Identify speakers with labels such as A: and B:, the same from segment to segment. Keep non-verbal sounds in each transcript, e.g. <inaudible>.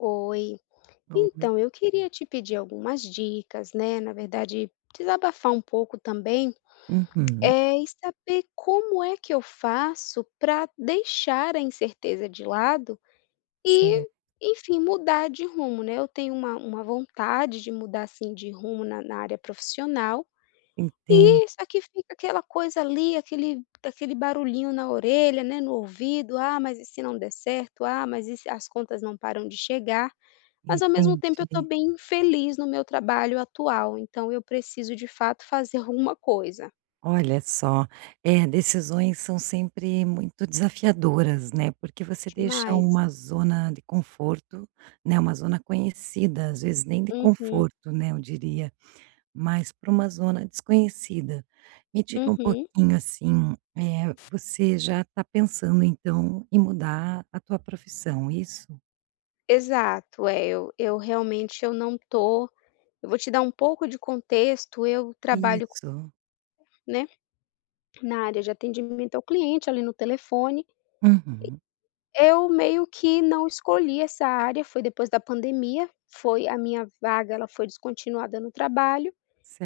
A: Oi.
B: Ou me
A: Então, eu queria te pedir algumas dicas, né, na verdade, desabafar um pouco também,
B: Uhum.
A: eh, e saber como é que eu faço para deixar a incerteza de lado,
B: Certo.
A: e enfim, mudar de rumo, né. Eu tenho uma uma vontade de mudar, assim, de rumo na na área profissional
B: Entendo.
A: e só que fica aquela coisa ali, aquele daquele barulhinho na orelha, né, no ouvido: "Ah, mas e se não der certo. Ah, mas e se, as contas não param de chegar". Mas ao mesmo tempo, eu tô
B: Entendi.
A: bem infeliz no meu trabalho atual. Então eu preciso, de fato, fazer alguma coisa.
B: Olha só, eh, decisões são sempre muito desafiadoras, né. Porque você deixa
A: Demais.
B: uma zona de conforto, né. Uma zona conhecida, às vezes nem de
A: Uhum.
B: conforto, né, eu diria, mas pra uma zona desconhecida. Me diga um
A: Uhum.
B: pouquinho, assim, eh, você já tá pensando, então, em mudar a tua profissão, isso?
A: Exato é eu eu realmente eu não tô eu vou te dar um pouco de contexto, eu trabalho co
B: Isso.
A: né na área de atendimento ao cliente, ali, no telefone
B: Uhum.
A: eh, eu meio que não escolhi essa área, foi depois da pandemia, foi a minha vaga ela foi descontinuada no trabalho,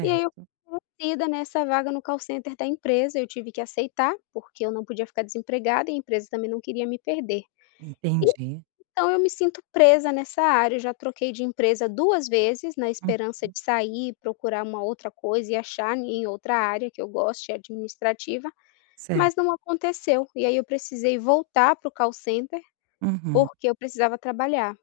A: e aí, eu fui envolvida nessa vaga no call center da empresa, eu tive que aceitar, porque eu não podia ficar desempregada e a empresa também não queria me perder.
B: Entendi.
A: Então, eu me sinto presa nessa área, eu já troquei de empresa 2 vezes na esperança
B: Uhum.
A: de sair e procurar uma outra coisa e achar ne em outra área que eu goste administrativa, mas
B: Certo.
A: não aconteceu, e aí eu precisei voltar para o call center
B: Uhum.
A: porque eu precisava trabalhar.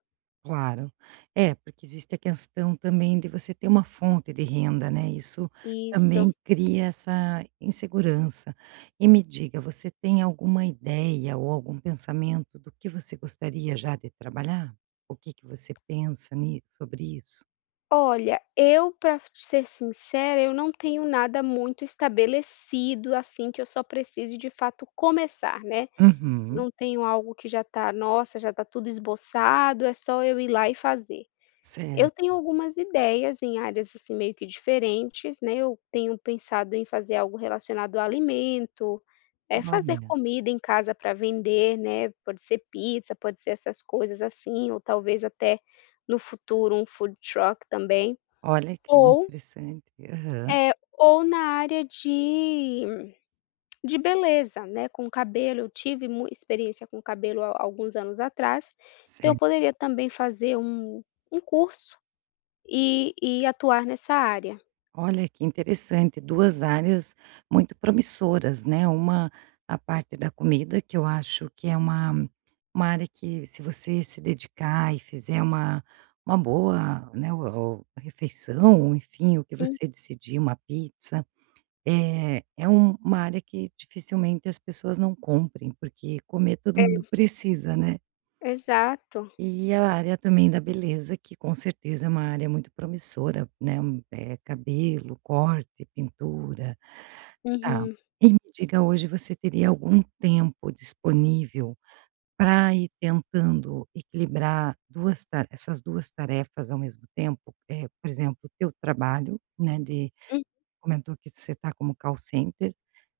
B: Claro. É, porque existe a questão também de você ter uma fonte de renda, né, isso
A: Isso.
B: também cria essa insegurança. E me diga, você tem alguma ideia ou algum pensamento do que você gostaria já de trabalhar? O que que você pensa ni sobre isso?
A: Olha, eu pra ser sincera eu não tenho nada muito estabelecido, assim, que eu só precise de fato começar, né,
B: Uhum.
A: não tenho algo que já tá: "Nossa, já tá tudo esboçado, é só eu ir lá e fazer".
B: Certo.
A: Eu tenho algumas ideias em áreas, assim, meio que diferentes, né, eu tenho pensado em fazer algo relacionado a alimento, é, fazer
B: Olha.
A: comida em casa pra vender, né, pode ser pizza, pode ser essas coisas, assim, ou talvez até no futuro um Food Truck também,
B: Olha que
A: ou
B: interessante. Aham.
A: eh, ou na área de <clicks tongue> de beleza, né, com cabelo, eu tive mu experiência com cabelo há há alguns anos atrás, então eu
B: Ce
A: poderia também fazer um um curso, e e atuar nessa área.
B: Olha que interessante, 2 áreas muito promissoras, né. Uma a parte da comida, que eu acho que é uma uma área que, se você se dedicar e fizer uma uma boa, né, o refeição, enfim, o que
A: Hum.
B: você decidir, uma pizza. Eh, é um uma área que dificilmente as pessoas não comprem, porque comer todo mundo
A: É.
B: precisa, né?
A: Exato.
B: E a área também da beleza, que com certeza é uma área muito promissora, né. Eh, cabelo, corte, pintura. Tá,
A: Uhum.
B: e me diga: hoje você teria algum tempo disponível para ir tentando equilibrar 2 ta essas 2 tarefas ao mesmo tempo? Eh, por exemplo, o teu trabalho, né. De
A: Hum.
B: comentou que você tá como call center,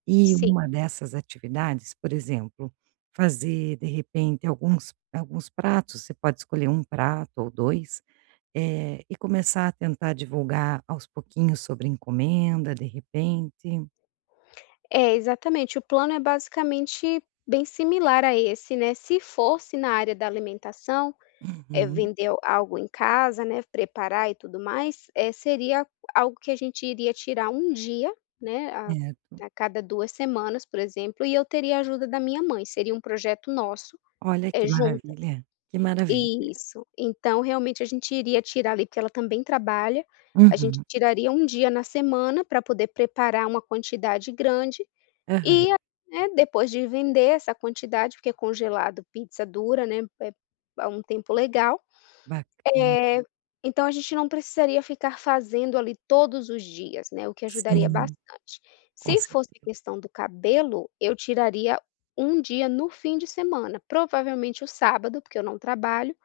B: e
A: Sim.
B: uma dessas atividades, por exemplo, fazer de repente alguns alguns pratos, você pode escolher um prato ou 2, eh, e começar a tentar divulgar aos pouquinhos sobre encomenda, de repente.
A: É, exatamente, o plano é basicamente bem similar a esse, né. Se fosse na área da alimentação, eh,
B: Uhum.
A: vender algo em casa, né. Preparar e tudo mais, eh, seria algo que a gente iria tirar 1 dia, né. A
B: Certo.
A: cada 2 semanas, por exemplo, e eu teria ajuda da minha mãe. Seria um projeto nosso,
B: Olha que
A: eh, juntas,
B: maravilha, que maravilha.
A: isso. Então realmente a gente iria tirar ali, porque ela também trabalha, a gente
B: Uhum.
A: tiraria 1 dia na semana para poder preparar uma quantidade grande,
B: Aham.
A: e, né, depois de vender essa quantidade, porque congelado pizza dura, né é a um tempo legal,
B: Baca na.
A: eh, então a gente não precisaria ficar fazendo ali todos os dias, né. O que ajudaria
B: Sim,
A: bastante.
B: com
A: Se fosse a
B: certeza.
A: questão do cabelo, eu tiraria 1 dia no fim de semana, provavelmente o sábado, porque eu não trabalho,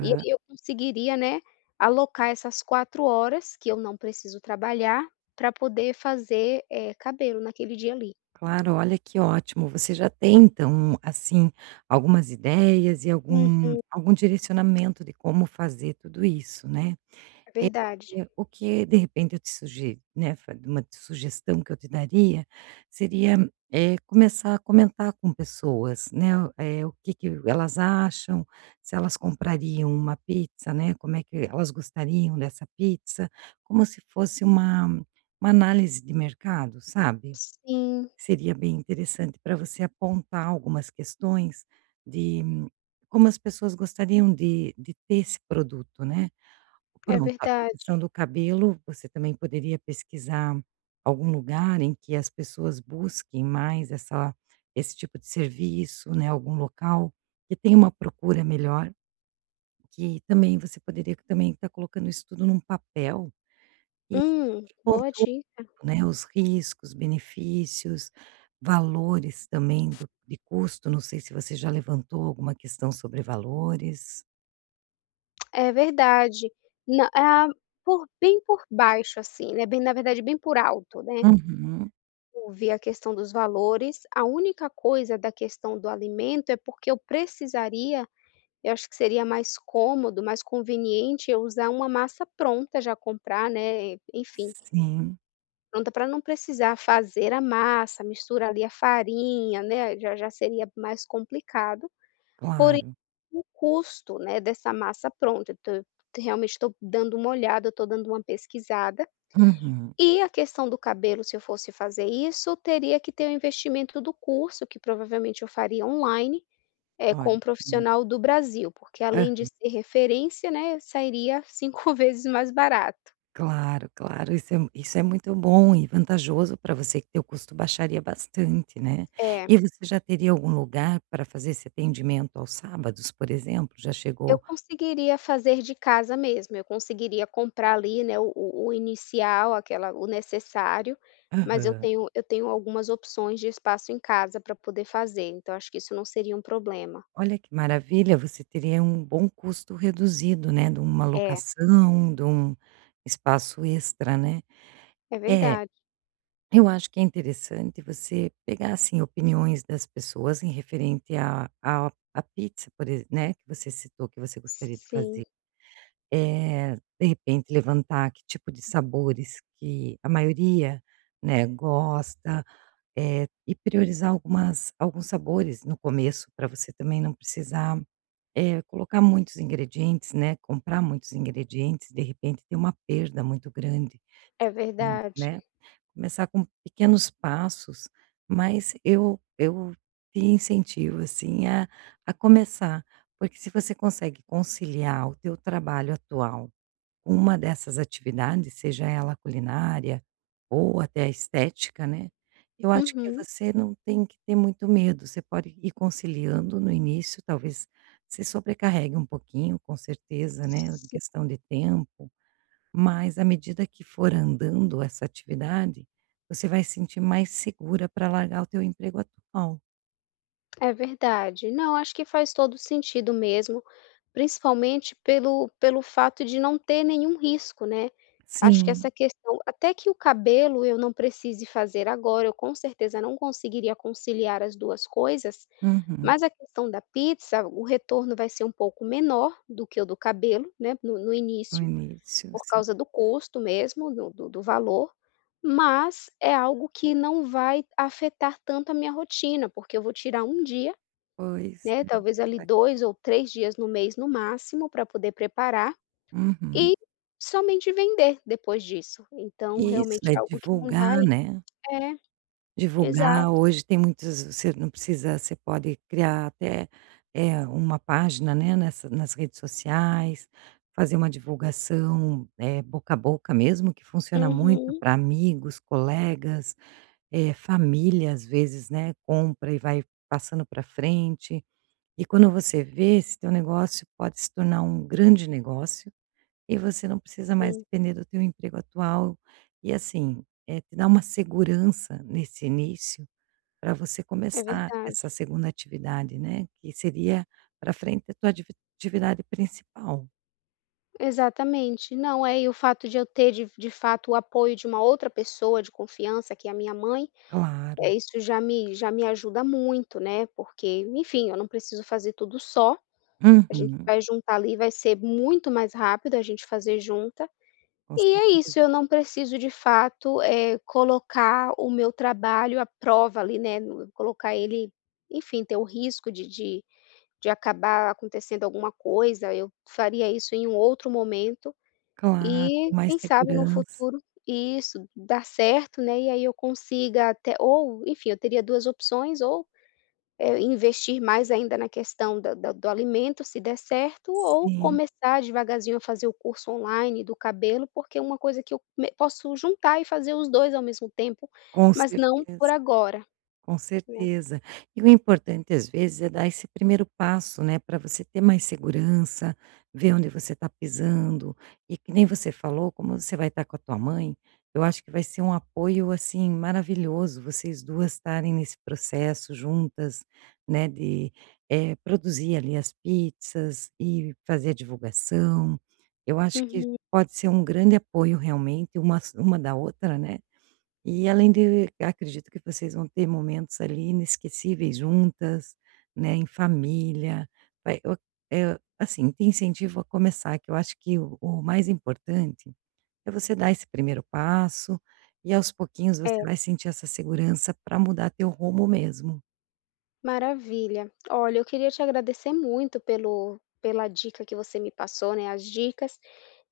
A: e aí eu conseguiria, né. Alocar essas 4 horas que eu não preciso trabalhar para poder fazer, eh, cabelo naquele dia ali.
B: Claro, olha que ótimo, você já tem então, hum, assim, algumas ideias e algum,
A: Uhum.
B: algum direcionamento de como fazer tudo isso, né.
A: É
B: É,
A: verdade.
B: o que de repente eu te sugi né. Fari uma sugestão que eu te daria, seria, eh, começar a comentar com pessoas, né. É, o que que elas acham, se elas comprariam uma pizza, né. Como é que elas gostariam dessa pizza, como se fosse uma uma análise de mercado, sabe.
A: Sim.
B: Seria bem interessante para você apontar algumas questões de como as pessoas gostariam de de ter esse produto, né. Pra
A: É
B: montar
A: verdade.
B: pensando cabelo, você também poderia pesquisar algum lugar em que as pessoas busquem mais essa, esse tipo de serviço, né. Algum local que tenha uma procura melhor que também você poderia também estar colocando isso tudo em um papel, e que
A: Hum,
B: pontu
A: boa dica.
B: e, né, os riscos, benefícios, valores também do, de custo. Não sei se você já levantou alguma questão sobre valores?
A: É verdade, não hã, por bem por baixo assim, eh, bem na verdade bem por alto, né.
B: Uhum.
A: Ouvir a questão dos valores, a única coisa da questão do alimento é porque eu precisaria, eu acho que seria mais cômodo, mais conveniente eu usar uma massa pronta já comprar, né, enfim
B: Sim.
A: pronta para não precisar fazer a massa, misturar ali a farinha, né, já já seria mais complicado, porém
B: Claro.
A: o custo, né, dessa massa pronta então eu realmente estou dando uma olhada, eu estou dando uma pesquisada,
B: Uhum.
A: e a questão do cabelo se eu fosse fazer isso teria que ter o investimento do curso que provavelmente eu faria online, com
B: Olha
A: um
B: que mara
A: profissional do Brasil porque além de
B: Aham.
A: ser referência, né, sairia 5 vezes mais barato.
B: Claro, claro, isso é um isso é muito bom e vantajoso para você que teu custo baixaria bastante, né,
A: É.
B: e você já teria algum lugar para fazer esse atendimento aos sábados por exemplo, já
A: Eu
B: chegou
A: conseguiria fazer de casa mesmo, eu conseguiria comprar ali, né, o o o inicial, aquela o necessário, mas eu
B: Aham.
A: tenho eu tenho algumas opções de espaço em casa para poder fazer então acho que isso não seria um problema.
B: Olha que maravilha, você teria um bom custo reduzido, né, de uma
A: É.
B: locação, de um espaço extra, né,
A: É
B: é,
A: verdade.
B: eu acho que é interessante você pegar assim opiniões das pessoas em referente a a a pizza por exem né, que você citou que você
A: S
B: gostaria de fazer.
A: sim.
B: Eh, de repente levantar que tipo de sabores que a maioria, né, gosta, eh, e priorizar algumas alguns sabores no começo para você também não precisar, eh, colocar muitos ingredientes, né, comprar muitos ingredientes de repente ter uma perda muito grande,
A: É
B: mui
A: verdade.
B: né, começar com pequenos passos, mas eu eu te incentivo assim a a começar, porque se você consegue conciliar o teu trabalho atual, uma dessas atividades, seja ela a culinária, ou até a estética, né, eu acho que
A: Uhum.
B: você não tem que ter muito medo, você pode ir conciliando no início talvez se sobrecarregue um pouquinho com certeza, né, em
A: S sim.
B: questão de tempo, mas à medida que for andando essa atividade, você vai sentir mais segura para largar o teu emprego atual.
A: É verdade. Não, acho que faz todo o sentido mesmo, principalmente pelo pelo fato de não ter nenhum risco, né. Acho que
B: Sim.
A: essa questão até que o cabelo eu não precise fazer agora, eu com certeza não conseguiria conciliar as 2 coisas,
B: Uhum.
A: mas a questão da pizza, o retorno vai ser um pouco menor do que o do cabelo, né, no no
B: No
A: início,
B: início,
A: por
B: sim.
A: causa do custo mesmo do do do valor, mas é algo que não vai afetar tanto a minha rotina, porque eu vou tirar 1 dia,
B: Pois
A: né, talvez, ali,
B: <unintelligible>
A: 2 ou 3 dias no mês, no máximo, pra poder preparar
B: Uhum.
A: e somente vender depois disso. Então,
B: Isso,
A: realmente
B: vai
A: é algo que não vai
B: divulgar, né.
A: É. Exato.
B: Divulgar, hoje tem muitos você não precisa você pode criar até, eh, uma página, né, nessa nas redes sociais, fazer uma divulgação, eh, boca a boca mesmo que funciona muito
A: Uhum.
B: pra amigos, colegas, eh, família às vezes, né, compra e vai passando pra frente. E quando você vê, esse teu negócio pode se tornar um grande negócio, e você não precisa mais
A: Sim.
B: depender do teu emprego atual, e, assim, eh, te dá uma segurança nesse início, pra você
A: É
B: começar
A: verdade.
B: essa 2.ª atividade, né, que seria pra frente a tua divi atividade principal.
A: Exatamente. Não, é. E o fato de eu ter de de fato o apoio de uma outra pessoa de confiança que é a minha mãe,
B: Claro.
A: eh, isso já me já me ajuda muito, né, porque enfim eu não preciso fazer tudo só, a gente
B: Uhum.
A: vai juntar ali, vai ser muito mais rápido a gente fazer junta,
B: Com
A: e é
B: certeza.
A: isso, eu não preciso de fato, eh, colocar o meu trabalho à prova ali né nu colocar ele, enfim, ter o risco de de de acabar acontecendo alguma coisa, eu faria isso em um outro momento,
B: Claro,
A: e
B: com mais
A: quem sabe no
B: segurança.
A: futuro isso dá certo, né, e aí eu consiga até ou, enfim, eu teria 2 opções ou, eh, investir mais ainda na questão da da do alimento se der certo ou
B: Sim.
A: começar devagarzinho a fazer o curso online do cabelo porque é uma coisa que eu me posso juntar e fazer os 2 ao mesmo tempo,
B: Com
A: mas não por
B: certeza,
A: agora,
B: com
A: né.
B: certeza. E o importante às vezes é dar esse primeiro passo, né, para você ter mais segurança, ver onde você está pisando, e que nem você falou, como você vai estar com a tua mãe, eu acho que vai ser um apoio, assim, maravilhoso vocês 2 estarem nesse processo juntas, né, de, eh, produzir ali as pizzas e fazer a divulgação. Eu acho que
A: Uhum.
B: pode ser um grande apoio realmente, umas uma da outra, né, e além de acredito que vocês vão ter momentos ali inesquecíveis juntas, né, em família, vai o eh, assim, te incentivo a começar, que eu acho que o o mais importante é você dar esse primeiro passo. E, aos pouquinhos, você vai
A: É.
B: sentir essa segurança para mudar teu rumo mesmo.
A: Maravilha. Olha, eu queria te agradecer muito pelo pela dica que você me passou, né, as dicas,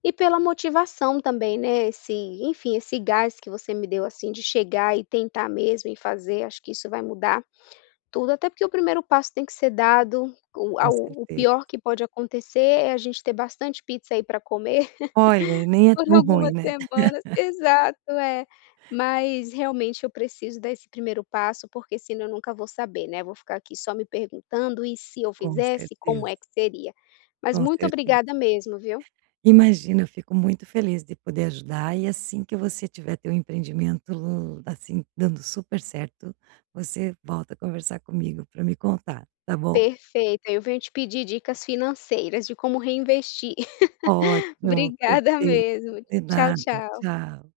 A: e pela motivação também, né, esse, enfim, esse gás que você me deu, assim, de chegar e tentar mesmo e fazer. Acho que isso vai mudar tudo, até porque o 1° passo tem que ser dado, o
B: Com
A: ao o
B: certeza.
A: pior que pode acontecer é a gente ter bastante pizza aí para comer,
B: Olha,
A: <laughs>
B: nem é
A: por
B: tão ruim,
A: algumas
B: né.
A: semanas,
B: <laughs>
A: exato, é, mas realmente eu preciso dar esse primeiro passo porque senão eu nunca vou saber, né. Eu vou ficar aqui só me perguntando: "E e se eu
B: Com
A: fizesse, como
B: certeza.
A: é que seria?". Mas
B: Com
A: muito
B: certeza.
A: obrigada mesmo, viu.
B: Imagina, fico muito feliz de poder ajudar e assim que você tiver teu empreendimento, assim, dando super certo, você volta a conversar comigo para me contar, tá bom.
A: Perfeito, aí eu venho te pedir dicas financeiras de como reinvestir. <laughs>
B: Ótimo,
A: Obrigada
B: perfeito,
A: mesmo.
B: de
A: Tchau,
B: nada,
A: tchau.
B: tchau.